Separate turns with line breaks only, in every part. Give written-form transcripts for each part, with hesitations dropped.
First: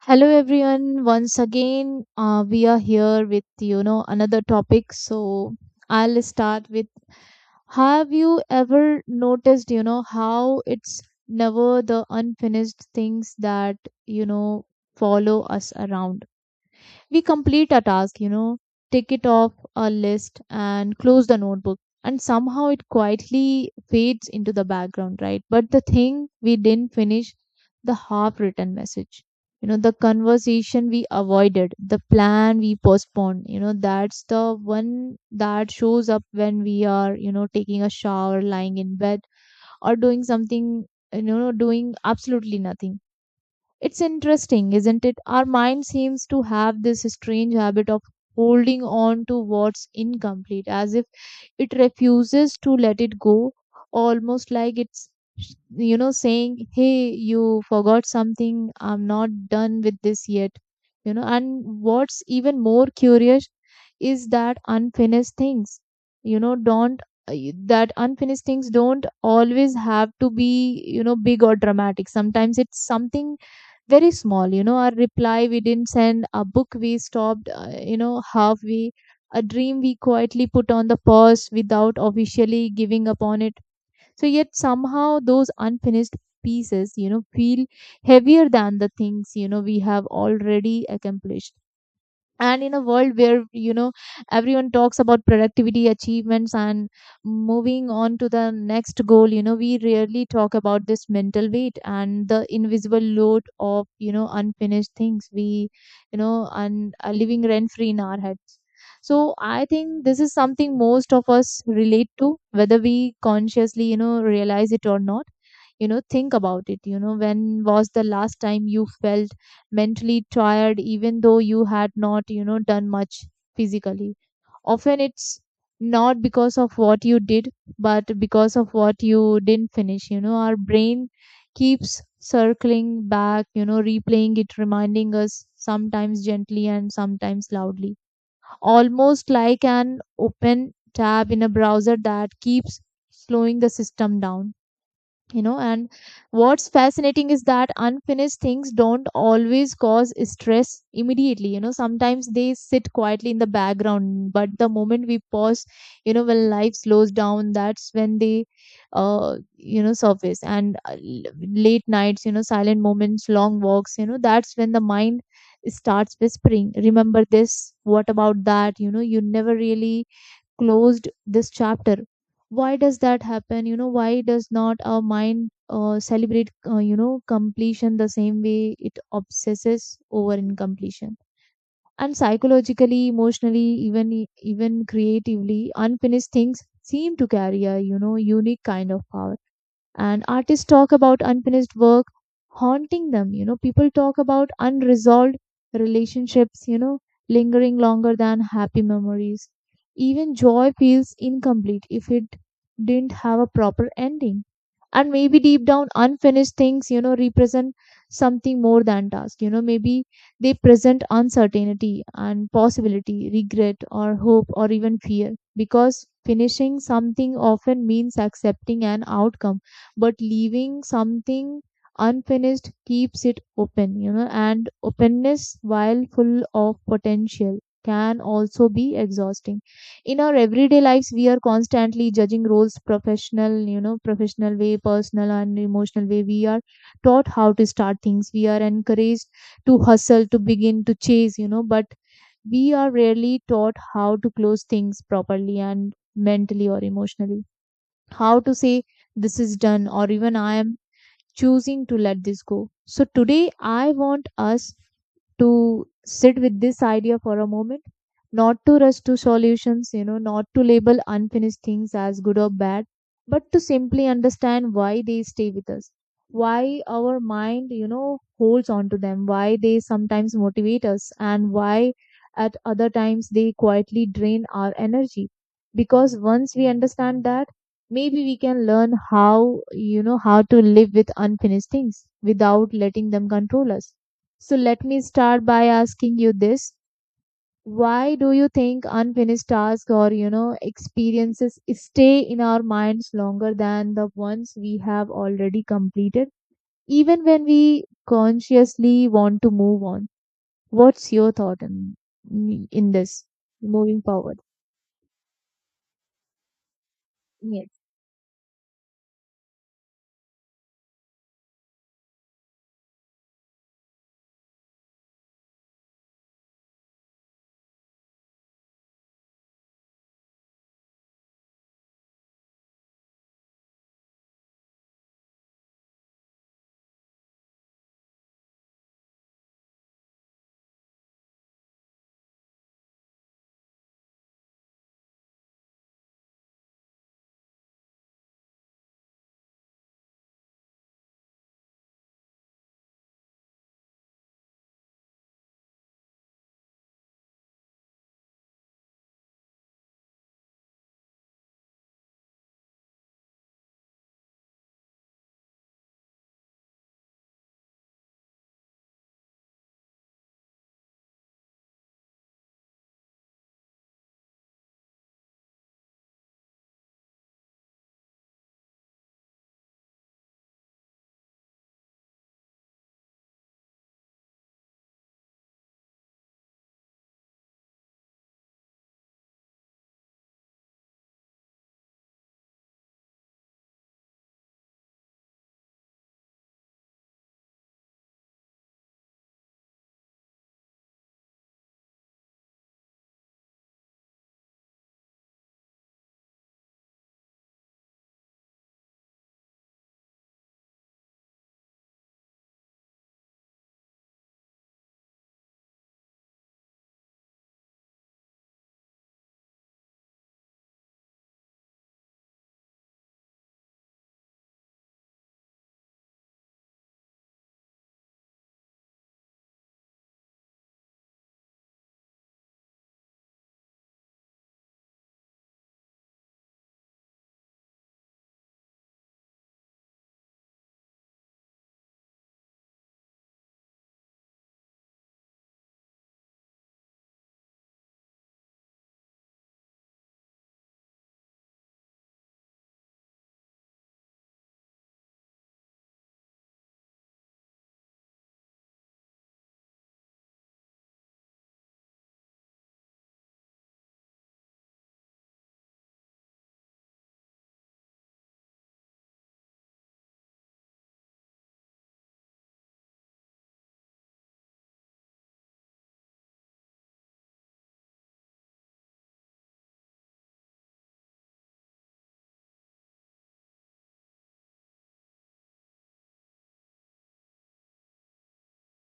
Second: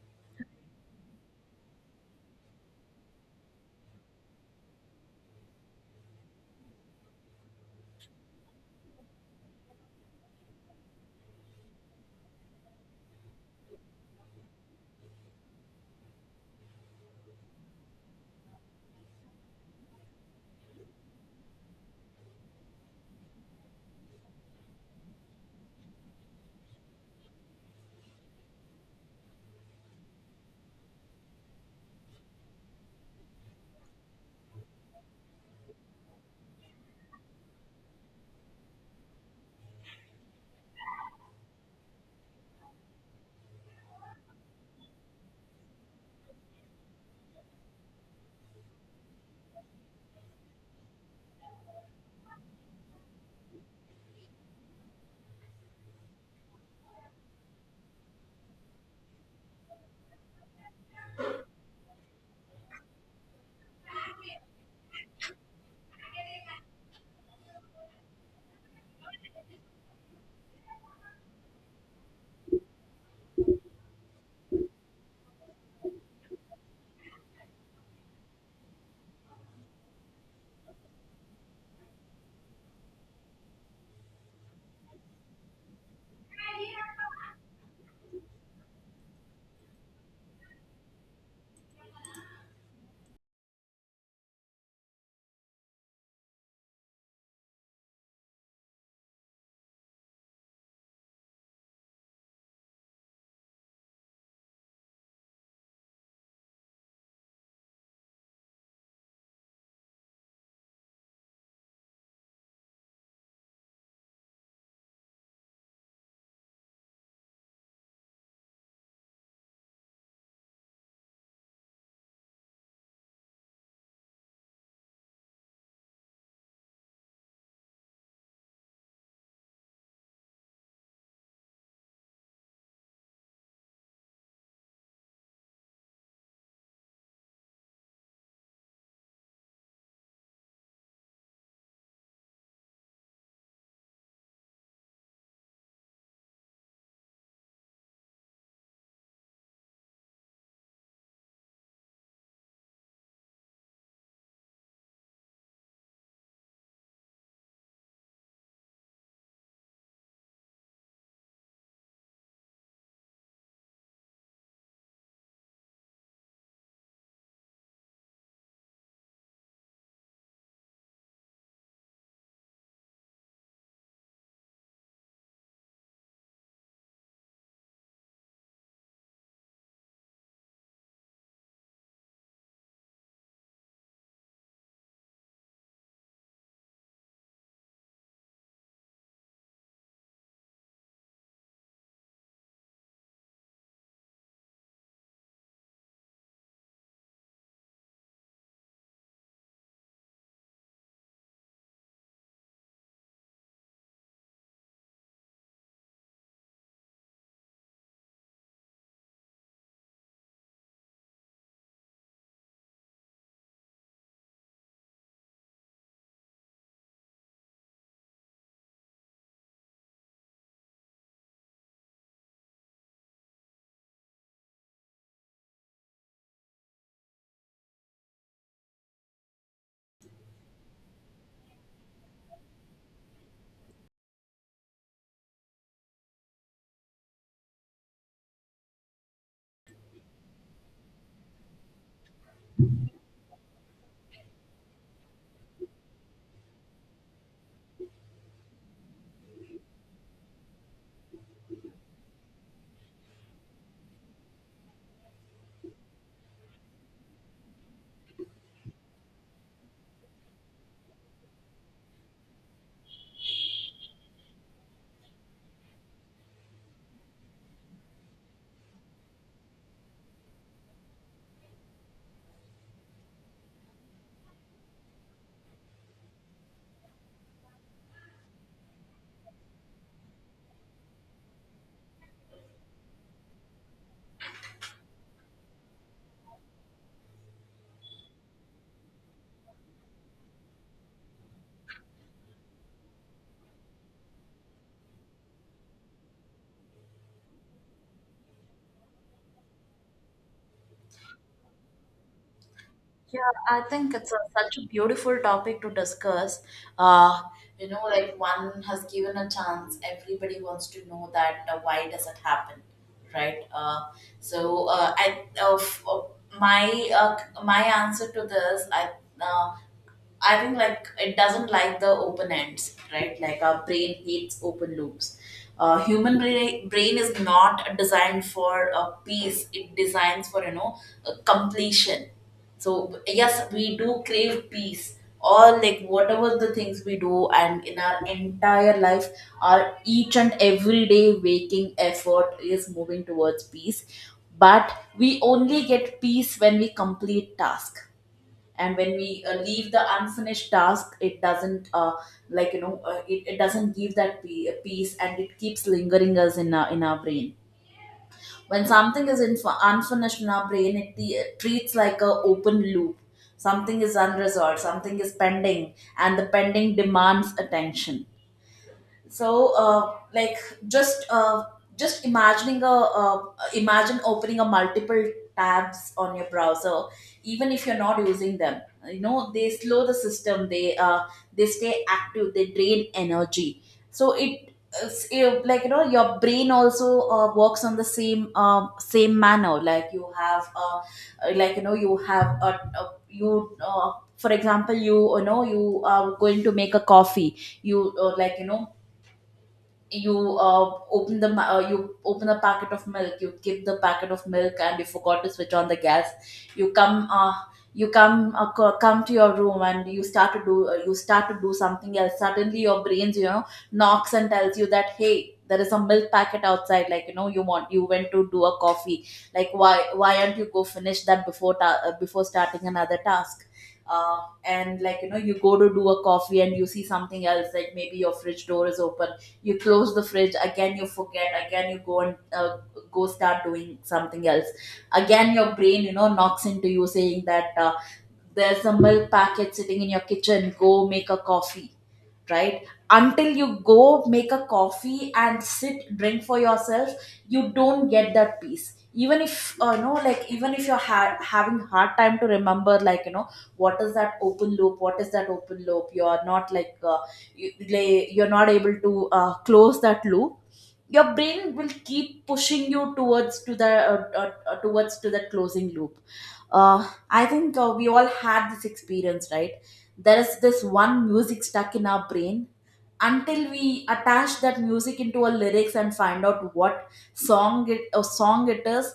Hello everyone. Once again, we are here with another topic. So I'll start with: Have you ever noticed how it's never the unfinished things that you know follow us around? We complete a task, tick it off a list and close the notebook. And somehow it quietly fades into the background, right? But the thing we didn't finish, the half written message, the conversation we avoided, the plan we postponed, that's the one that shows up when we are, taking a shower, lying in bed, or doing something, doing absolutely nothing. It's interesting, isn't it? Our mind seems to have this strange habit of holding on to what's incomplete, as if it refuses to let it go, almost like it's, saying, "Hey, you forgot something, I'm not done with this yet." And what's even more curious is that unfinished things, don't that unfinished things don't always have to be big or dramatic. Sometimes it's something very small. Our reply we didn't send, a book we stopped halfway, a dream we quietly put on the pause without officially giving up on it. So yet somehow those unfinished pieces feel heavier than the things we have already accomplished. And in a world where everyone talks about productivity, achievements and moving on to the next goal, we rarely talk about this mental weight and the invisible load of unfinished things we and are living rent free in our heads. So I think this is something most of us relate to, whether we consciously realize it or not. Think about it. When was the last time you felt mentally tired even though you had not done much physically? Often it's not because of what you did, but because of what you didn't finish. Our brain keeps circling back, replaying it, reminding us, sometimes gently and sometimes loudly, almost like an open tab in a browser that keeps slowing the system down. And what's fascinating is that unfinished things don't always cause stress immediately. Sometimes they sit quietly in the background, but the moment we pause, when life slows down, that's when they surface. And late nights, silent moments, long walks, that's when the mind starts whispering, remember this, what about that, you never really closed this chapter. Why does that happen? Why does not our mind celebrate completion the same way it obsesses over incompletion? And psychologically, emotionally, even creatively, unfinished things seem to carry a unique kind of power. And artists talk about unfinished work haunting them. People talk about unresolved relationships, lingering longer than happy memories. Even joy feels incomplete if it didn't have a proper ending. And maybe deep down unfinished things represent something more than task. Maybe they present uncertainty and possibility, regret or hope or even fear, because finishing something often means accepting an outcome, but leaving something unfinished keeps it open, and openness, while full of potential, can also be exhausting. In our everyday lives, we are constantly judging roles professional, professional way, personal and emotional way. We are taught how to start things. We are encouraged to hustle, to begin, to chase, but we are rarely taught how to close things properly and mentally or emotionally, how to say this is done, or even, I am choosing to let this go. So today I want us to sit with this idea for a moment, not to rush to solutions, not to label unfinished things as good or bad, but to simply understand why they stay with us, why our mind, holds on to them, why they sometimes motivate us, and why at other times they quietly drain our energy. Because once we understand that, maybe we can learn how to live with unfinished things without letting them control us. So let me start by asking you this: why do you think unfinished tasks or, experiences stay in our minds longer than the ones we have already completed, even when we consciously want to move on? What's your thought in
Yeah,
this,
I think
moving
it's
forward?
such a beautiful topic to discuss. Uh,
Yes.
like, one has given a chance, everybody wants to know that why does it happen, right? So my uh, my answer to this, uh, I think, like, it doesn't like the open ends, right? Like, our brain hates open loops. Human brain is not designed for a peace. It designs for, a completion. So yes, we do crave peace. All, like, whatever the things we do, and in our entire life, our each and every day waking effort is moving towards peace. But we only get peace when we complete task, and when we leave the unfinished task, it doesn't like, it doesn't give that peace, and it keeps lingering us in our brain. When something is unfinished in our brain, it treats like a open loop. Something is unresolved, something is pending, and the pending demands attention. So, like, just uh, just imagining a imagine opening a multiple tabs on your browser. Even if you're not using them, they slow the system, they stay active, they drain energy. So it's like, your brain also works on the same manner. Like, you have, like, you have a you for example, you are going to make a coffee. You like, you you open a packet of milk. You give the packet of milk, and you forgot to switch on the gas. You come uh, you come uh, co- come to your room, and you start to do, you start to do something else. Suddenly your brains, knocks and tells you that, hey, there is a milk packet outside. Like, you went to do a coffee. Like, why aren't you go finish that before starting another task. Uh, and like, you go to do a coffee and you see something else, like maybe your fridge door is open. You close the fridge, again you forget, again you go and go start doing something else. Again your brain, knocks into you saying that, there's a milk packet sitting in your kitchen, go make a coffee, right? Until you go make a coffee and sit, drink, for yourself, you don't get that peace, even if, no, like, even if you're having hard time to remember, like, what is that open loop, what is that open loop, you're not, like, you, like, you're not able to close that loop. Your brain will keep pushing you towards to that closing loop. Uh, I think, we all had this experience, right? There is this one music stuck in our brain until we attach that music into a lyrics and find out what song it a song it is.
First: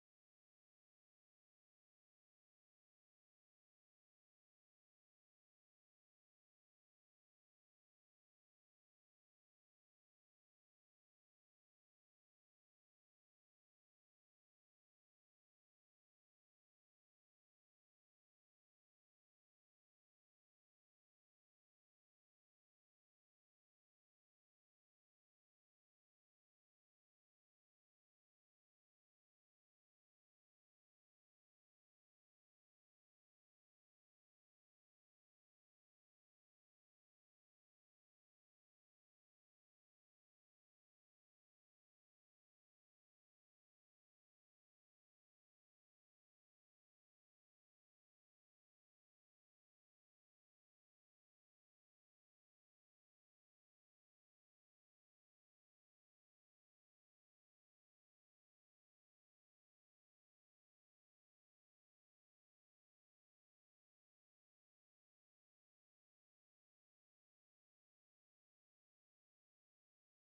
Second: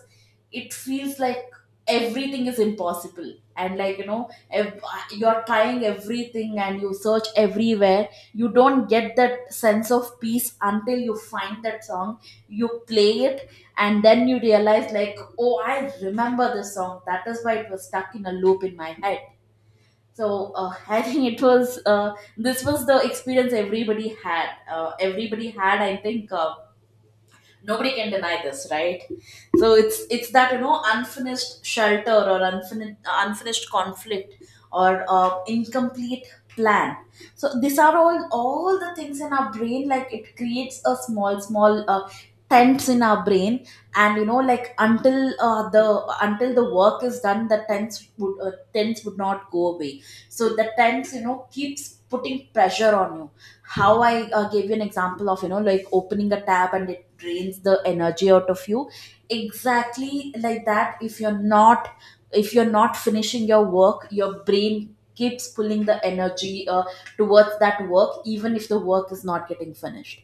It feels like everything is impossible and, like, you're trying everything and you search everywhere, you don't get that sense of peace until you find that song, you play it, and then you realize, like, oh, I remember this song, that is why it was stuck in a loop in my head. So, I think it was this was the experience everybody had. Everybody had, I think, nobody can deny this, right? So it's that, unfinished shelter, or unfinished conflict, or incomplete plan. So these are all the things in our brain, like, it creates a small small tents in our brain. And, like, until the work is done, the tents would not go away. So the tents, keeps putting pressure on you. How I gave you an example of, like opening a tab, and it drains the energy out of you. Exactly like that, if you're not, if you're not finishing your work, your brain keeps pulling the energy towards that work, even if the work is not getting finished.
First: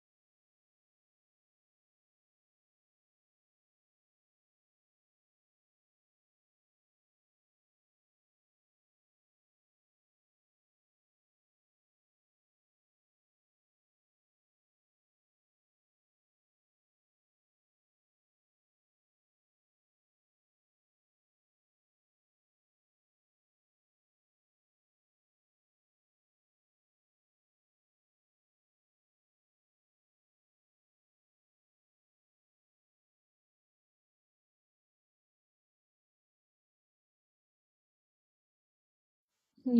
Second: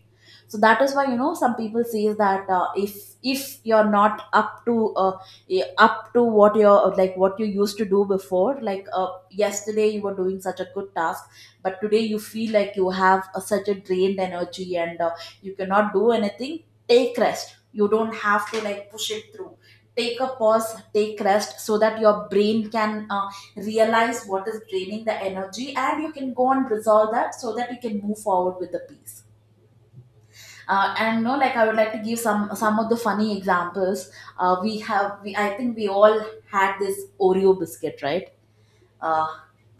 So that is why, some people say that, if you're not up to, up to what you're like what you used to do before. Like, yesterday you were doing such a good task, but today you feel like you have such a drained energy, and you cannot do anything. Take rest, you don't have to like push it through. Take a pause, take rest, so that your brain can realize what is draining the energy, and you can go and resolve that, so that you can move forward with the peace. And, no, like, I would like to give some of the funny examples. I think we all had this Oreo biscuit, right? uh,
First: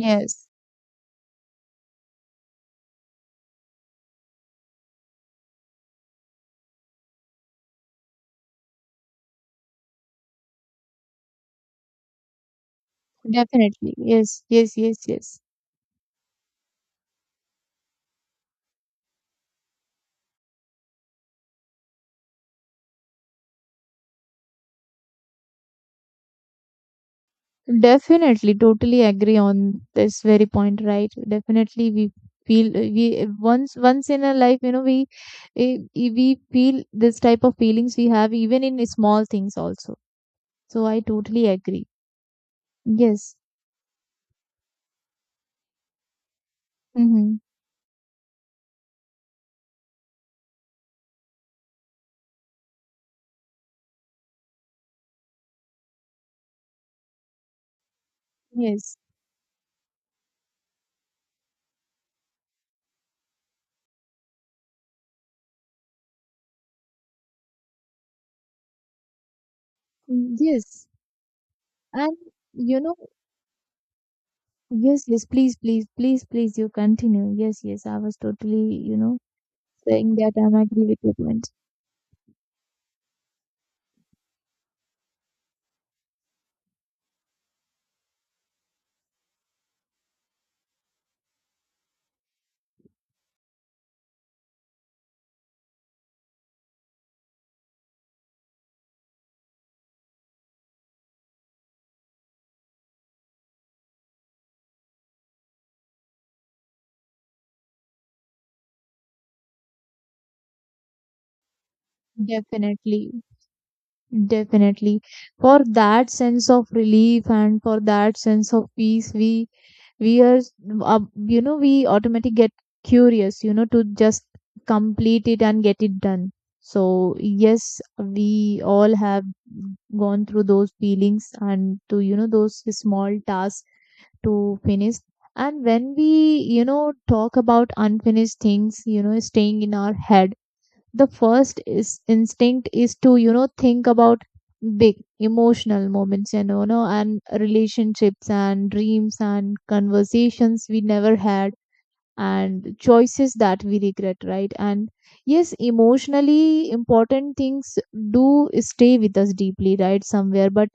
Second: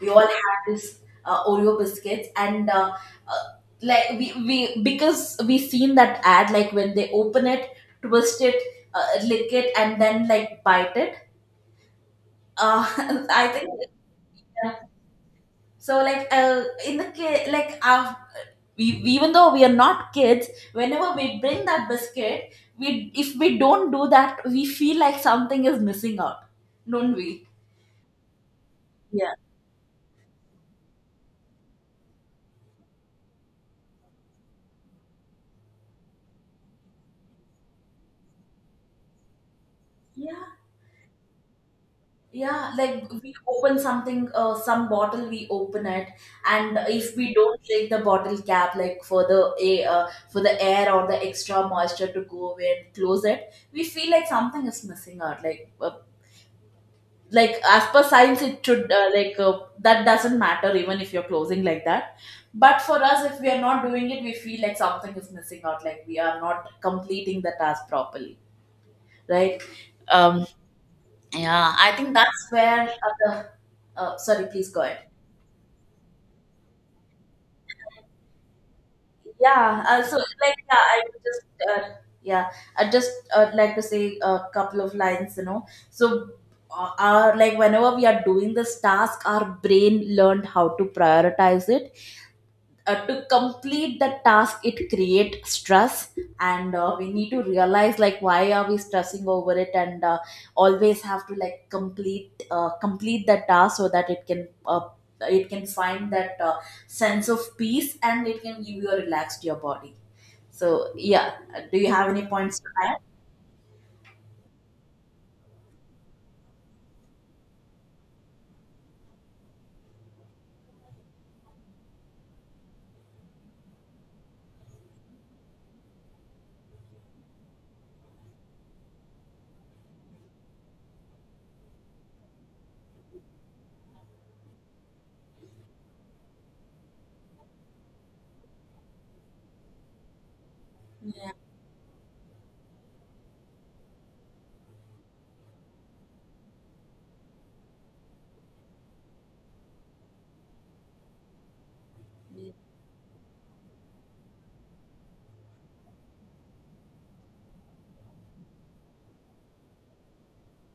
we all had this Oreo biscuits, and uh, like, we because we seen that ad, like, when they open it, twist it, lick it, and then, like, bite it. Uh, I think.
definitely. Yes,
Yeah.
yes, yes, yes.
So, like, we, even though we are not kids, whenever we bring that biscuit, we if we don't do that, we feel like something is missing out, don't we?
Definitely, totally
Yeah.
agree on this very point, right? Definitely, we feel we once in a life, we feel this type of feelings we have even in small things also.
Yeah.
So I totally agree.
Yeah, like, we
Yes.
open something, some bottle, we open it, and if we
Mm-hmm.
don't take the bottle cap, like, for the air or the extra moisture to go away and close it, we feel like something is missing out. Like, like, as per science, it should
Yes.
like, that doesn't matter even if you're closing like that. But for us, if we are not doing it, we feel like something is missing out. Like, we are not completing the task properly, right?
Mm,
Um,
yes.
yeah, I think
And
that's
you
where
know,
the. Sorry, please go ahead.
yes, yes. Please, please, please, please. You continue. Yes, yes. I was totally,
Yeah,
saying
so,
that I'm
like, yeah,
agree with your point.
yeah, I just like to say a couple of lines. So, our like whenever we are doing this task, our brain learned how to prioritize it. To complete the task, it creates stress, and we need to realize, like, why are we stressing over it, and always have to like complete the task, so that it can it can find that sense of peace, and it can give you a relaxed your body. So yeah, do you have any points to add?
Definitely. Definitely. For that sense of relief and for that sense of peace, we are we automatically get curious, to just complete it and get it done. So yes, we all have gone through those feelings and to those small tasks to finish. And when we talk about unfinished things, staying in our head, the first is instinct is to think about big emotional moments, no, and relationships and dreams and conversations we never had, and choices that we regret, right? And yes, emotionally important things do stay with us deeply, right, somewhere, but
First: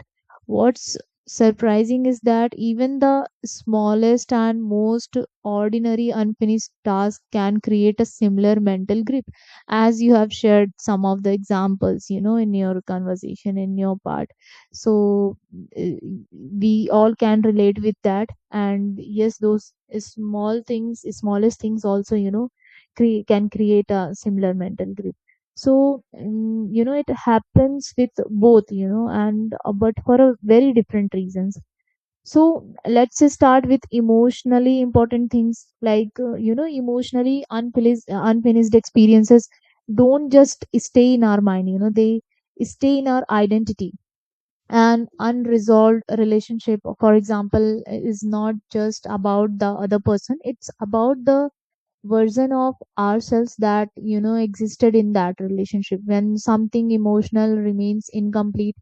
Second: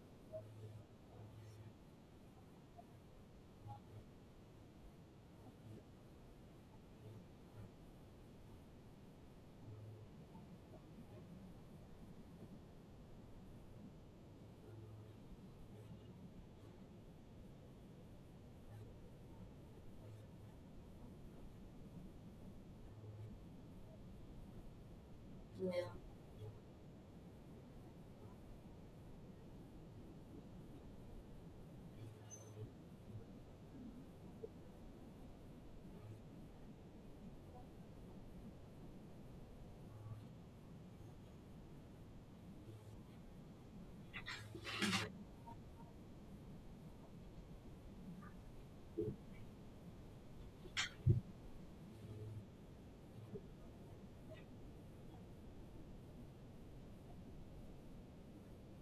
what's surprising is that even the smallest and most ordinary unfinished task can create a similar mental grip, as you have shared some of the examples in your conversation, in your part. So uh, we all can relate with that, and yes, those small things, smallest things also, can create a similar mental grip. So it happens with both, and but for a very different reasons. So let's just start with emotionally important things. Like emotionally unfinished experiences don't just stay in our mind, they stay in our identity. An unresolved relationship, for example, is not just about the other person, it's about the version of ourselves that existed in that relationship. When something emotional remains incomplete,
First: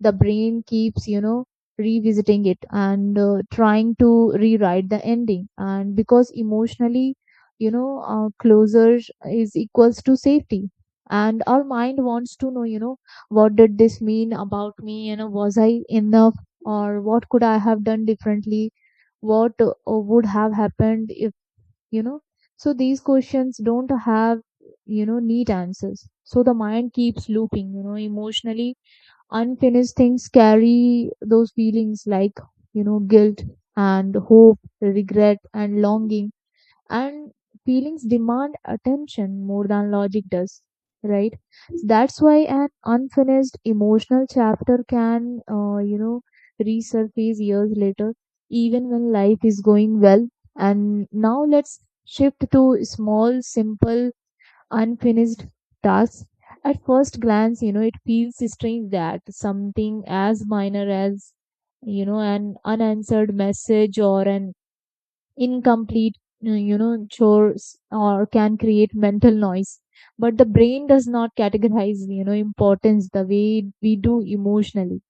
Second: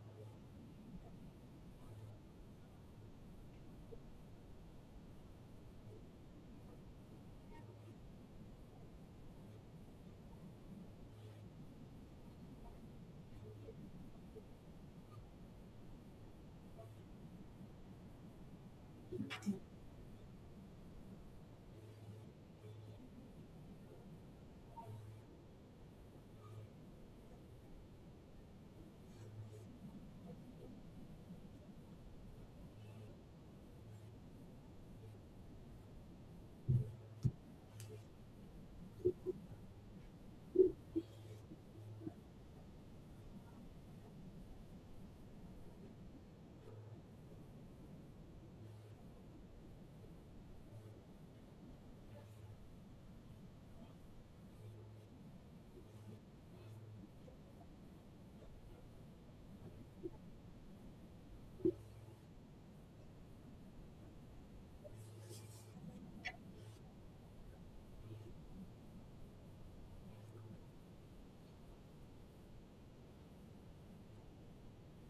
the brain keeps revisiting it and trying to rewrite the ending. And because emotionally closure is equals to safety, and our mind wants to know, what did this mean about me, was I enough, or what could I have done differently, what would have happened if, you know so these questions don't have neat answers. So the mind keeps looping. Emotionally unfinished things carry those feelings, like guilt and hope, regret and longing, and feelings demand attention more than logic does, right? So that's why an unfinished emotional chapter can resurface years later, even when life is going well. And now let's shift to small simple unfinished tasks. At first glance, it feels strange that something as minor as, an unanswered message, or an incomplete, chores, or can create mental noise. But the brain does not categorize, importance the way we do emotionally,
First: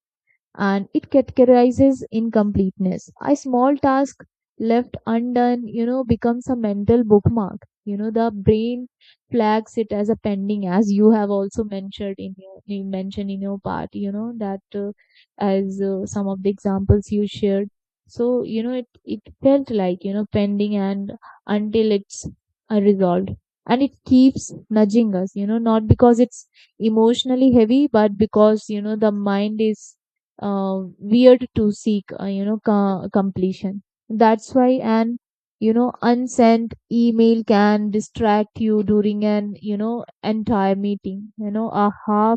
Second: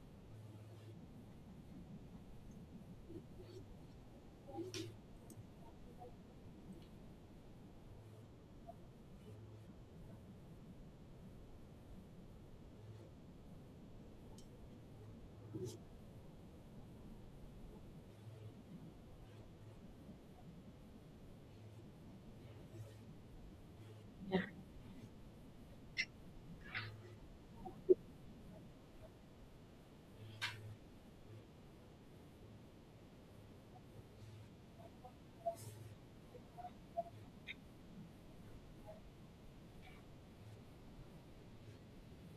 and it categorizes incompleteness. A small task left undone, becomes a mental bookmark. The brain flags it as a pending, as you have also mentioned in your part. That as some of the examples you shared. So it felt like pending, and until it's resolved, and it keeps nudging us. Not because it's emotionally heavy, but because the mind is weird to seek completion. That's why an unsent email can distract you during an entire meeting, you know aha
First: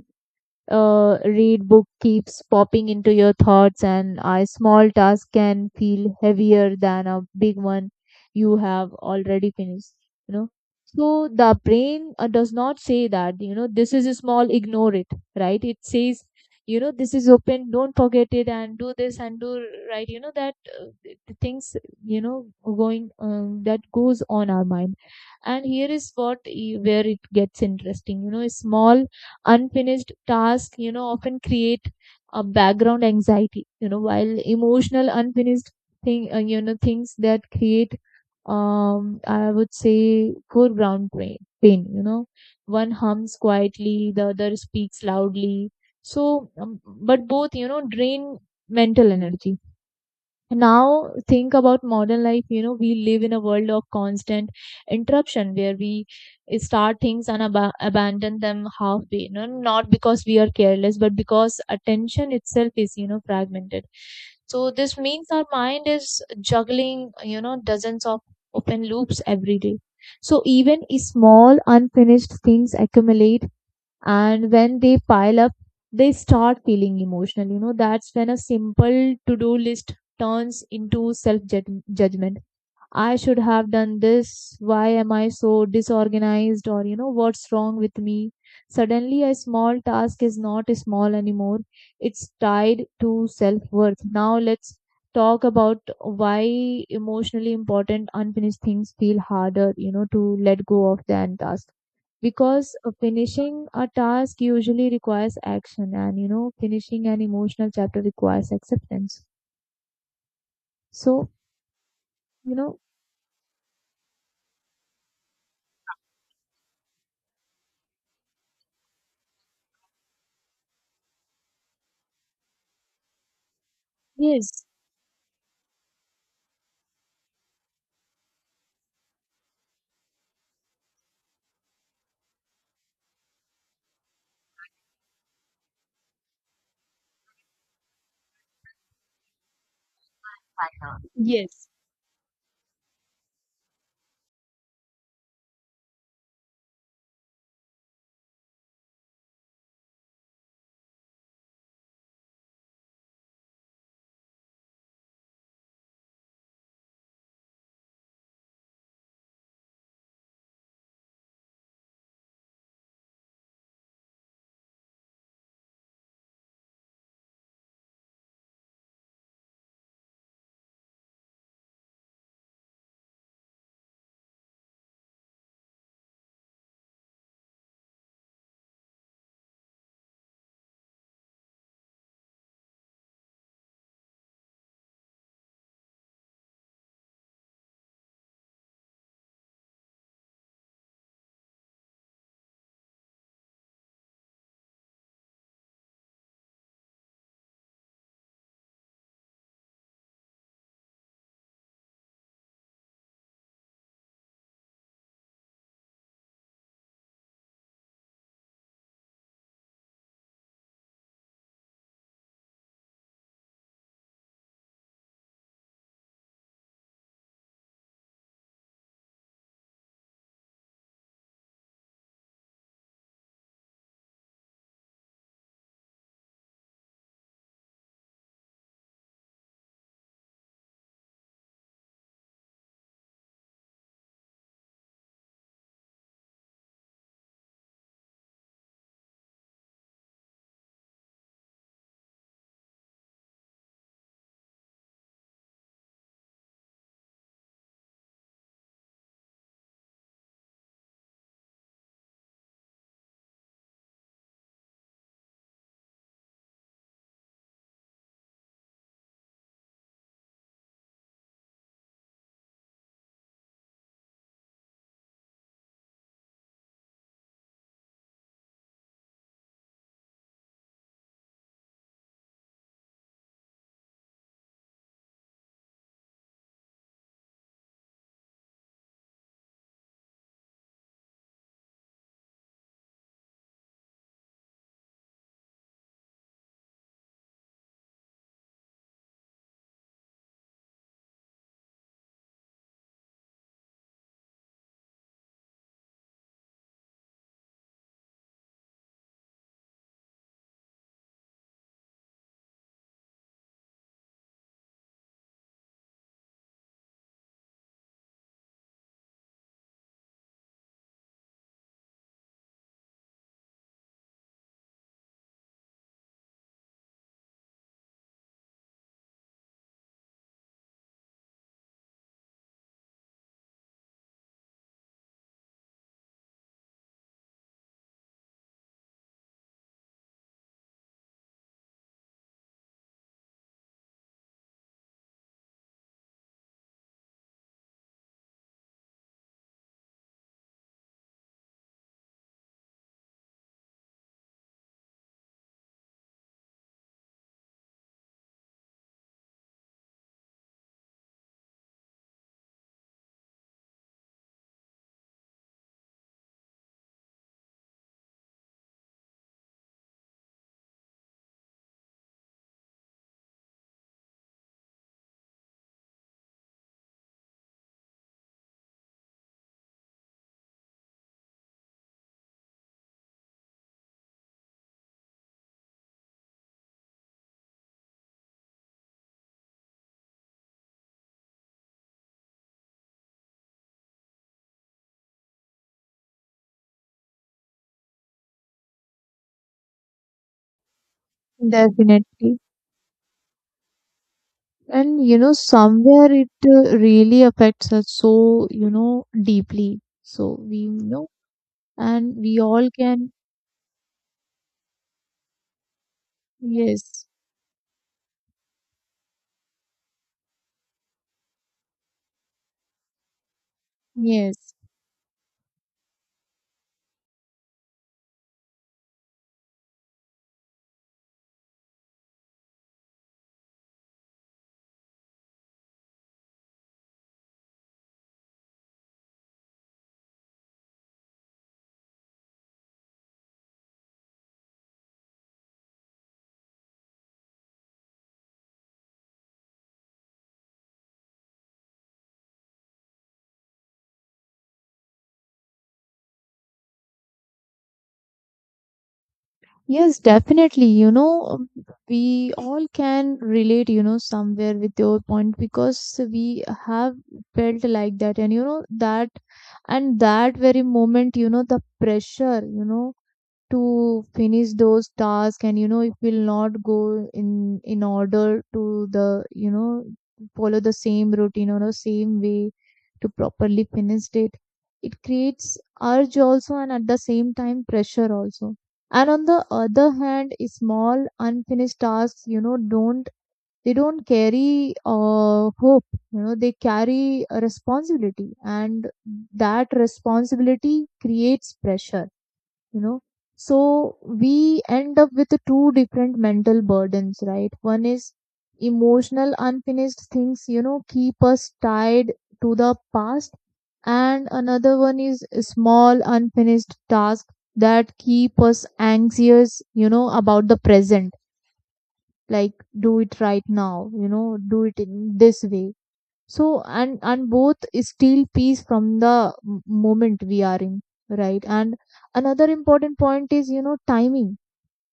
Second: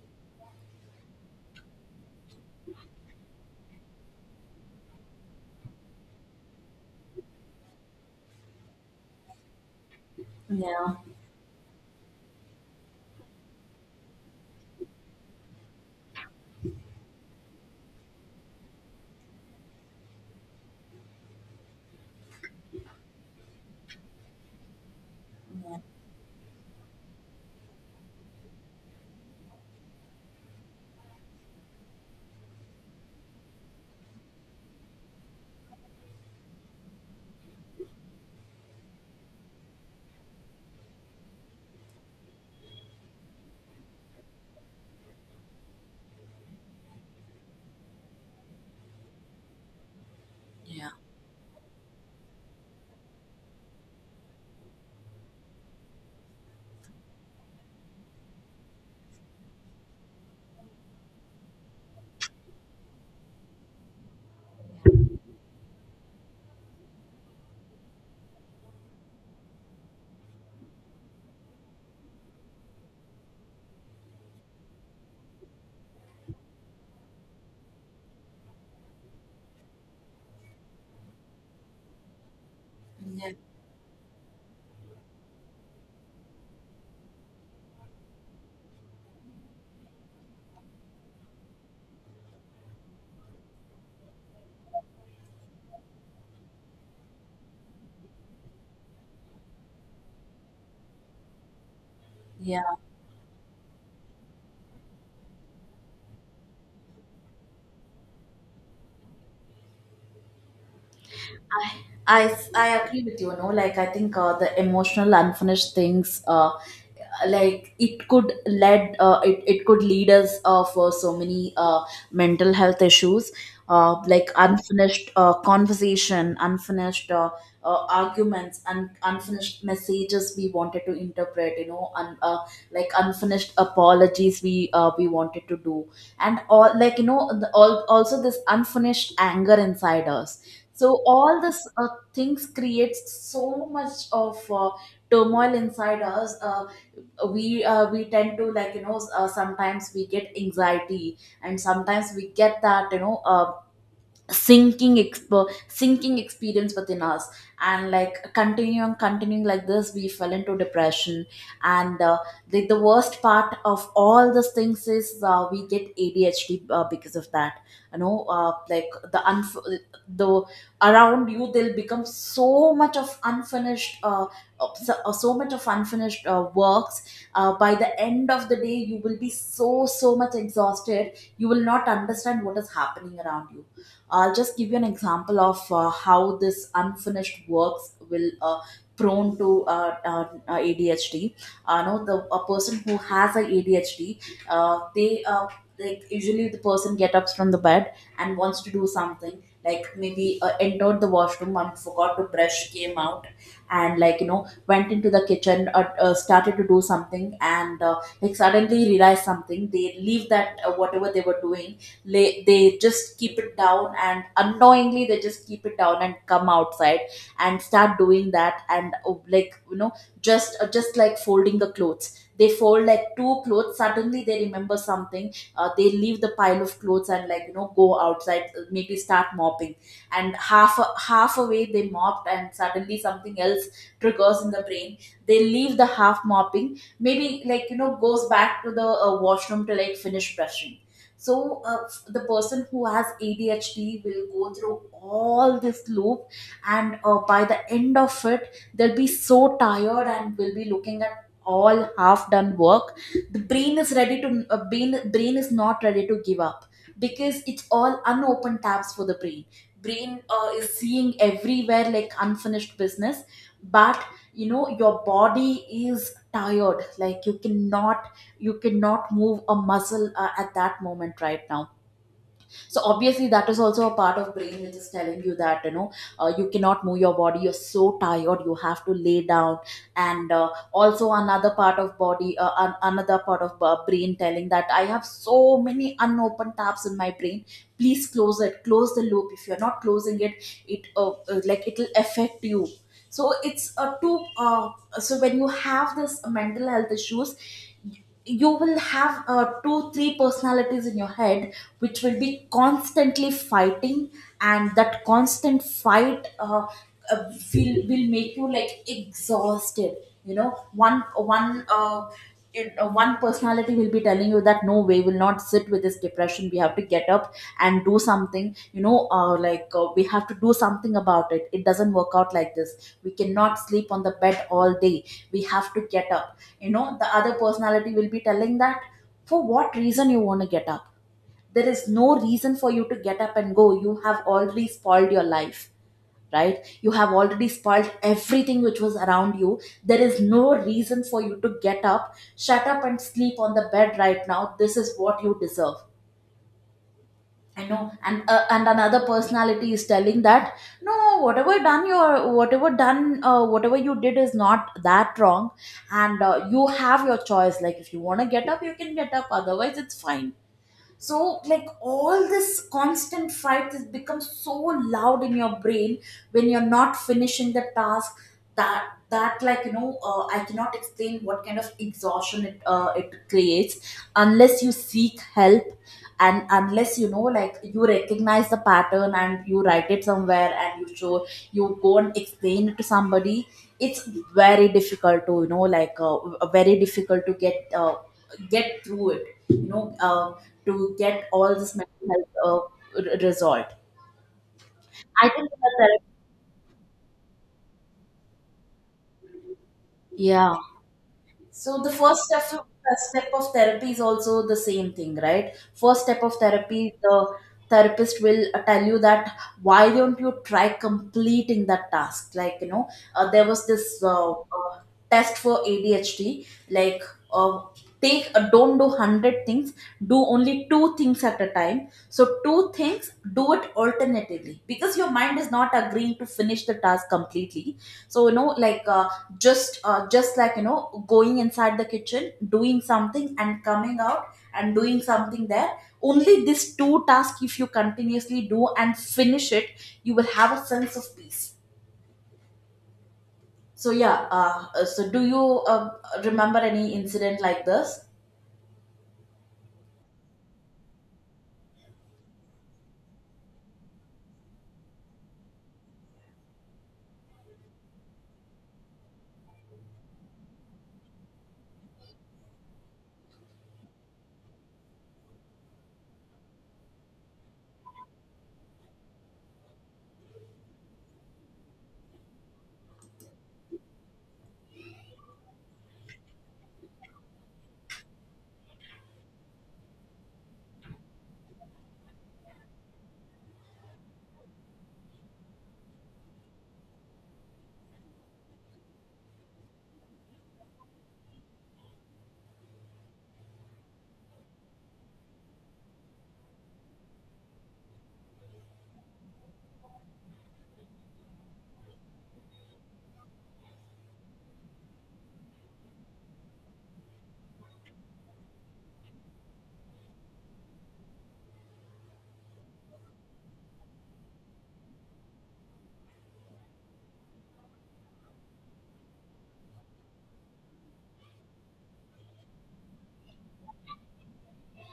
uh, read book keeps popping into your thoughts, and a small task can feel heavier than a big one you have already finished you know
Yeah,
so the brain does not say that, this is small, ignore it. Right, it says, this is open, don't forget it, and do this and do, right? Things, you know going that goes on our mind. And here is where it gets interesting. Small unfinished tasks often create a background anxiety, while emotional unfinished thing you know things that create, I would say, foreground pain. One hums quietly, the other speaks loudly. So, but both, drain mental energy.
yeah,
Now think about modern life. We live in a world of constant interruption where we start things and abandon them halfway, not because we are careless, but because attention itself is, fragmented. So this means our mind is juggling, dozens of open loops every day. So even small unfinished things accumulate, and when they pile up they start feeling emotional. That's when a simple to do list turns into self judgment. I
yeah,
should have done this, why am I so disorganized, or what's wrong with me? Suddenly a small task is not small anymore. It's tied to self worth. Now let's talk about why emotionally important unfinished things feel harder, to let go of than task.
yeah.
Because finishing a task usually requires action, and finishing an emotional chapter requires acceptance. So
I, I,
you
I
know
agree with you, no? Like, I think the emotional unfinished things, like, it could lead us for so many mental health issues, like,
yes.
unfinished conversation, unfinished arguments, unfinished messages we wanted to interpret, like, unfinished apologies we wanted to do, and all, like, also this unfinished anger inside us. So all this,
Yes,
things creates so much of turmoil inside us. We tend to, like, sometimes we get anxiety, and sometimes we get that, sinking expo sinking experience within us, and like, continuing like this, we fell into depression. And the worst part of all these things is, we get ADHD because of that. Like, the around you, they will become so much of unfinished works by the end of the day. You will be so much exhausted, you will not understand what is happening around you. I'll just give you an example of how this unfinished works will prone to ADHD. No, the a person who has a ADHD, they like usually the person get ups from the bed and wants to do something like maybe entered the washroom and forgot to brush came out and went into the kitchen started to do something and like suddenly realized something they leave that whatever they were doing they just keep it down, and unknowingly they just keep it down and come outside and start doing that and just like folding the clothes. They fold like two clothes, suddenly they remember something, they leave the pile of clothes and go outside, maybe start mopping, and half away they mopped and suddenly something else triggers in the brain. They leave the half mopping, maybe goes back to the washroom to like finish brushing. So the person who has ADHD will go through all this loop, and by the end of it, they'll be so tired and will be looking at all half done work. The brain is ready to uh, brain is not ready to give up because it's all unopened tabs for the brain. Brain is seeing everywhere like unfinished business, but you know your body is tired. Like, you cannot you cannot move a muscle at that moment right now. So obviously that is also a part of brain which is telling you that you know you cannot move your body, you're so tired, you have to lay down. And also another part of body, another part of brain telling that I have so many unopened tabs in my brain, please close it, close the loop. If you're not closing it, it like it'll affect you. So it's a two so when you have this mental health issues, you will have two three personalities in your head which will be constantly fighting. And that constant fight, will make you like exhausted. You know, one personality will be telling you that no way, will not sit with this depression, we have to get up and do something. You know, we have to do something about it, it doesn't work out like this, we cannot sleep on the bed all day, we have to get up. You know, the other personality will be telling that for what reason you want to get up? There is no reason for you to get up and go, you have already spoiled your life, right? You have already spoiled everything which was around you. There is no reason for you to get up, shut up and sleep on the bed right now, this is what you deserve. I know. And and another personality is telling that no, whatever done your whatever done whatever you did is not that wrong. And you have your choice, like if you want to get up you can get up, otherwise it's fine. So like all this constant fight has become so loud in your brain when you're not finishing the task, that like you know, I cannot explain what kind of exhaustion it creates unless you seek help, and unless you know, like you recognize the pattern and you write it somewhere and you show, you go and explain it to somebody. It's very difficult to you know, like very difficult to get through it, you know, to get all this mental health
definitely.
resolved.
And
I think that therapy,
somewhere it really affects us so, deeply. So
yeah.
we know,
So the
and
first
we
step
all
first
can,
step of therapy is also the same thing, right? First step of therapy,
yes,
the therapist will tell you that why don't you try completing that task? Like you know, there was this
yes.
test for ADHD, like. Uh, take don't do 100 things, do only two things at a time. So two things, do it alternatively, because your mind is not agreeing to finish the task completely. So you know, like just like you know going inside the kitchen doing something and coming out and doing something there. Only this two tasks if you continuously do and finish it, you will have a sense of peace. So yeah, so do you remember any incident like this?
Yes, definitely. We all can relate, somewhere with your point, because we have felt like that. And, that, and that very moment, the pressure, to finish those tasks. And it will not go in order to, the you know follow the same routine or the same way to properly finish it. It creates urge also, and at the same time pressure also. And on the other hand, small unfinished tasks, don't, they don't carry hope. They carry a responsibility, and that responsibility creates pressure you know so we end up with two different mental burdens, right? One is emotional unfinished things, keep us tied to the past. And another one is small unfinished tasks that keep us anxious, about the present. Like, do it right now, do it in this way. So, and both is steal peace from the moment we are in, right? And another important point is, timing.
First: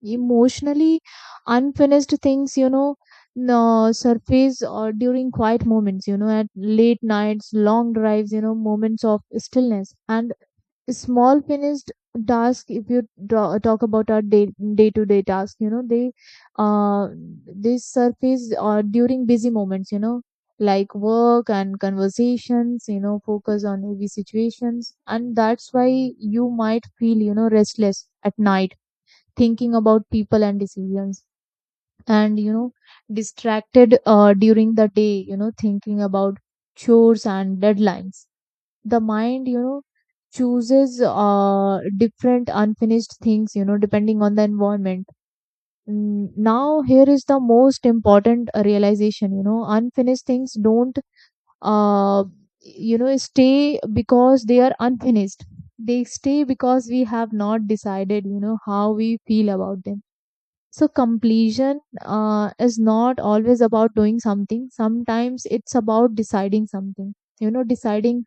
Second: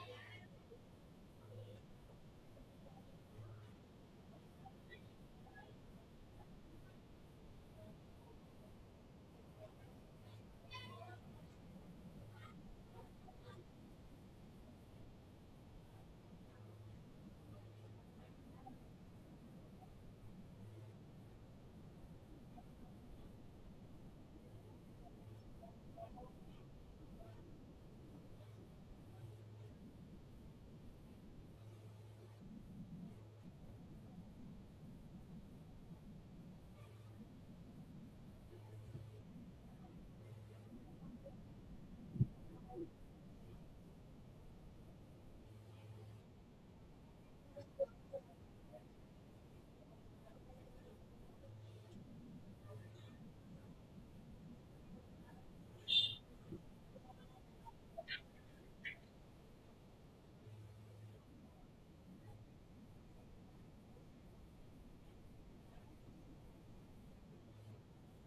Emotionally unfinished things, no, surface or during quiet moments, at late nights, long drives, moments of stillness. And small finished task, if you draw, talk about our day, day to day task, uh they surface during busy moments, like work and conversations, focus on heavy situations. And that's why you might feel, restless at night, thinking about people and decisions, and, distracted during the day, thinking about chores and deadlines. The mind, chooses different unfinished things, depending on the environment. Mm. Now here is the most important realization. Unfinished things don't, uh, stay because they are unfinished. They stay because we have not decided, how we feel about them. So completion, is not always about doing something. Sometimes it's about deciding something, deciding,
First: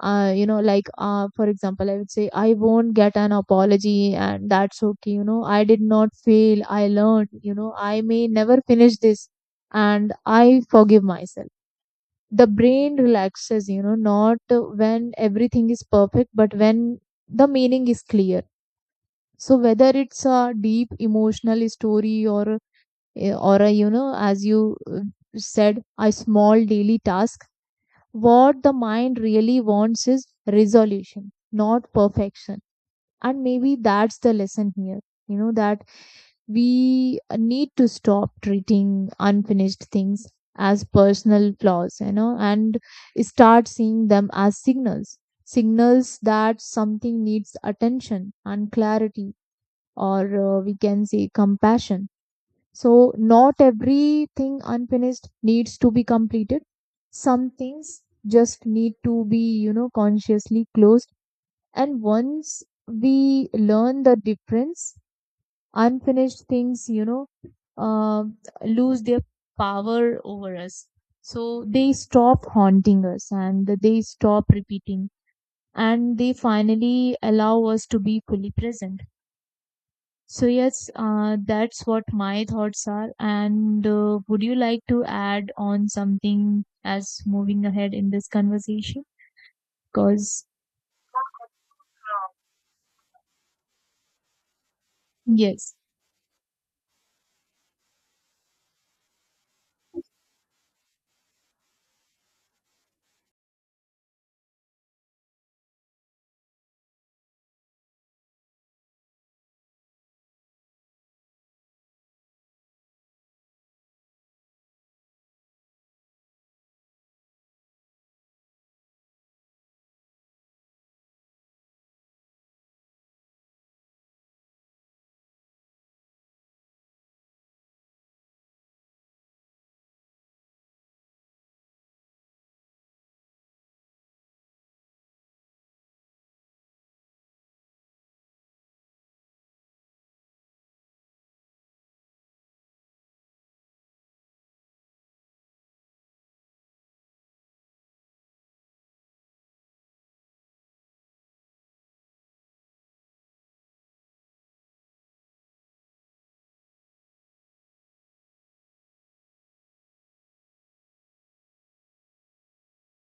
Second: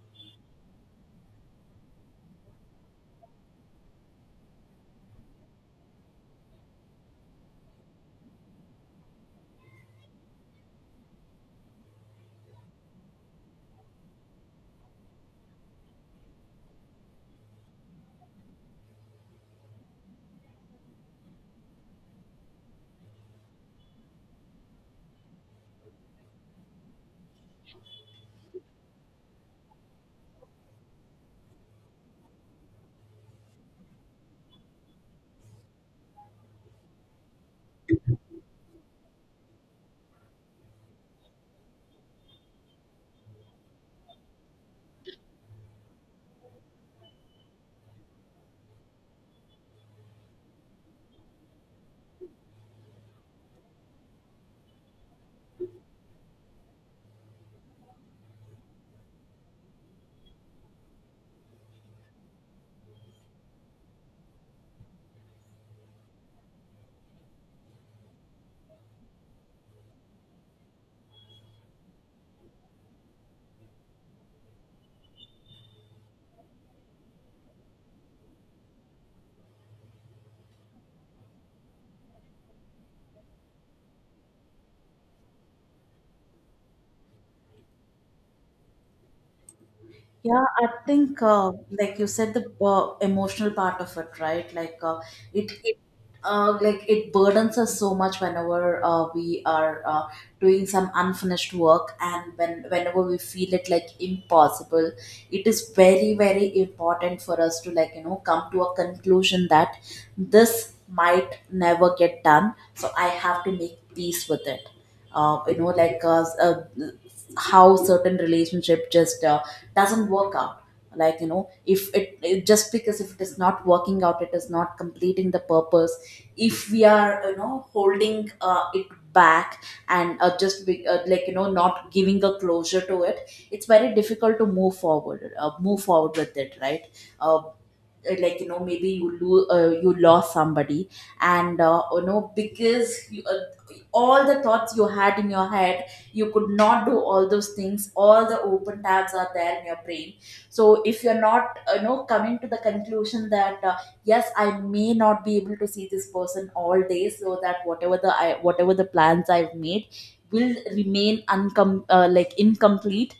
for example, I would say, I won't get an apology, and that's okay. I did not fail, I learned. I may never finish this, and I forgive myself. The brain relaxes, not when everything is perfect, but when the meaning is clear. So whether it's a deep emotional story or a as you said, a small daily task, what the mind really wants is resolution, not perfection. And maybe that's the lesson here. That we need to stop treating unfinished things as personal flaws, and start seeing them as signals. Signals that something needs attention and clarity, or we can say compassion. So, not everything unfinished needs to be completed. Some things just need to be, consciously closed. And once we learn the difference, unfinished things, uh, lose their power over us. So, they stop haunting us, and they stop repeating, and they finally allow us to be fully present. So yes, that's what my thoughts are. And would you like to add on something as moving ahead in this conversation?
Yeah,
Because
I think like you said, the emotional part of it, right? Like it,
yes,
it like it burdens us so much whenever we are doing some unfinished work, and whenever we feel it like impossible, it is very very important for us to like you know come to a conclusion that this might never get done, so I have to make peace with it. Uh, you know, like uh, s- uh, how certain relationship just doesn't work out, like you know if it just, because if it is not working out it is not completing the purpose. If we are you know holding it back and just be, like you know not giving a closure to it, it's very difficult to move forward with it, right? uh, like you know maybe you lost somebody, and you know because all the thoughts you had in your head, you could not do all those things, all the open tabs are there in your brain. So if you're not you know coming to the conclusion that yes I may not be able to see this person all day, so that whatever the plans I've made will remain like incomplete,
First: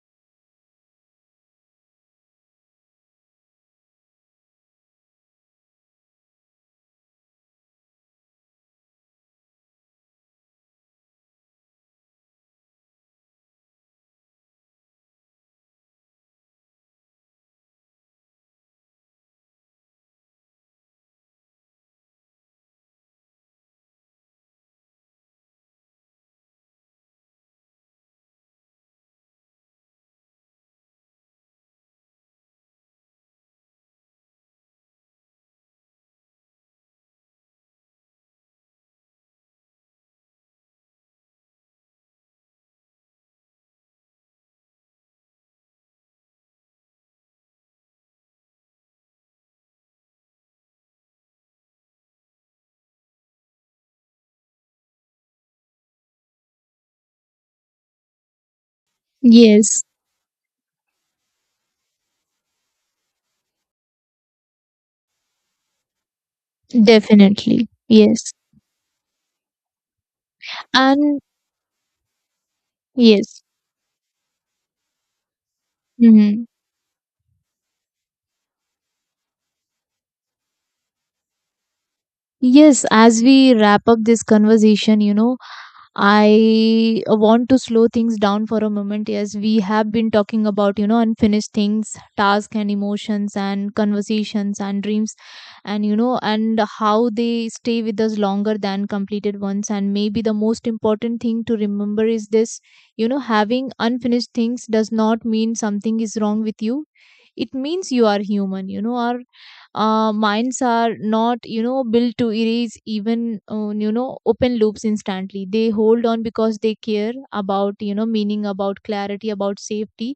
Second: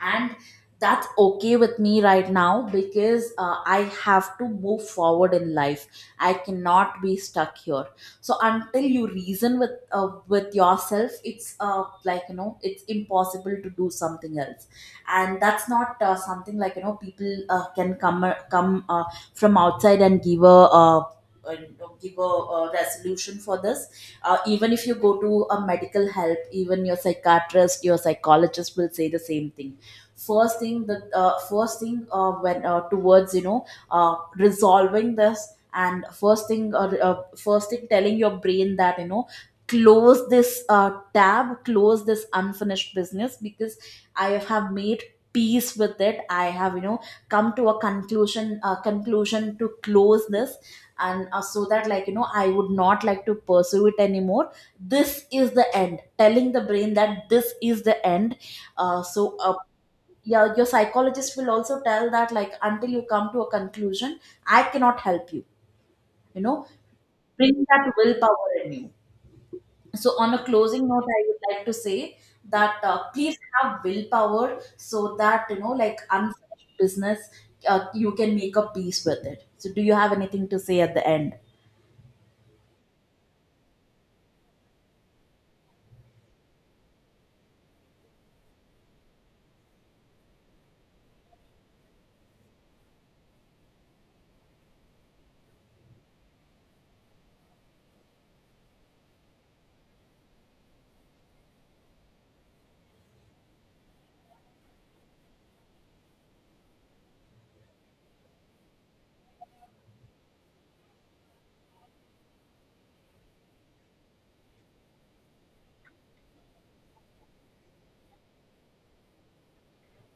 and that's okay with me right now because I have to move forward in life, I cannot be stuck here. So until you reason with yourself, it's like you know it's impossible to do something else. And that's not something like you know people can come from outside and give a uh, give a resolution for this. Even if you go to a medical help, even your psychiatrist, your psychologist will say the same thing. First thing the first thing when towards you know resolving this, and first thing telling your brain that you know close this tab, close this unfinished business because I have made peace with it, I have you know come to a conclusion, conclusion to close this. And so that like you know I would not like to pursue it anymore, this is the end, telling the brain that this is the end. uh, so uh,
yes,
your psychologist will also tell that like until you come to a conclusion I cannot help you, you know, bring
definitely.
that
Yes.
willpower in you. So on a closing note
And
I would like to say that please
yes.
have willpower so that you know like
Hmm.
unfinished business you can make a peace with it. So do you have anything to say at the end?
Yes, as we wrap up this conversation, I want to slow things down for a moment, as we have been talking about, unfinished things, tasks and emotions and conversations and dreams, and, and how they stay with us longer than completed ones. And maybe the most important thing to remember is this, having unfinished things does not mean something is wrong with you. It means you are human. Our minds are not, built to erase even, open loops instantly. They hold on because they care about, meaning, about clarity, about safety.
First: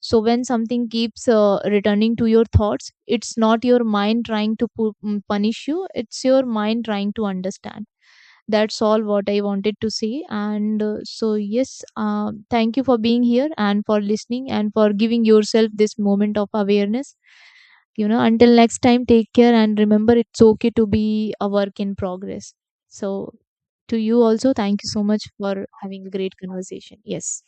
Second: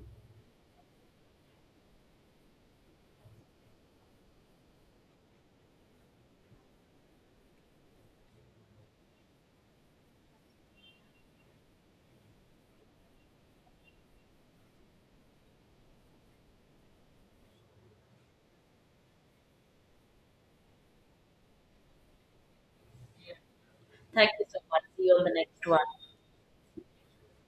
So when something keeps returning to your thoughts, it's not your mind trying to punish you, it's your mind trying to understand. That's all what I wanted to say. And so, yes, thank you for being here, and for listening, and for giving yourself this moment of awareness. Until next time, take care, and remember, it's okay to be a work in progress. So, to you
Thank you
also,
so much,
thank you so
see you on
much
the next
for
one.
having a great conversation. Yes.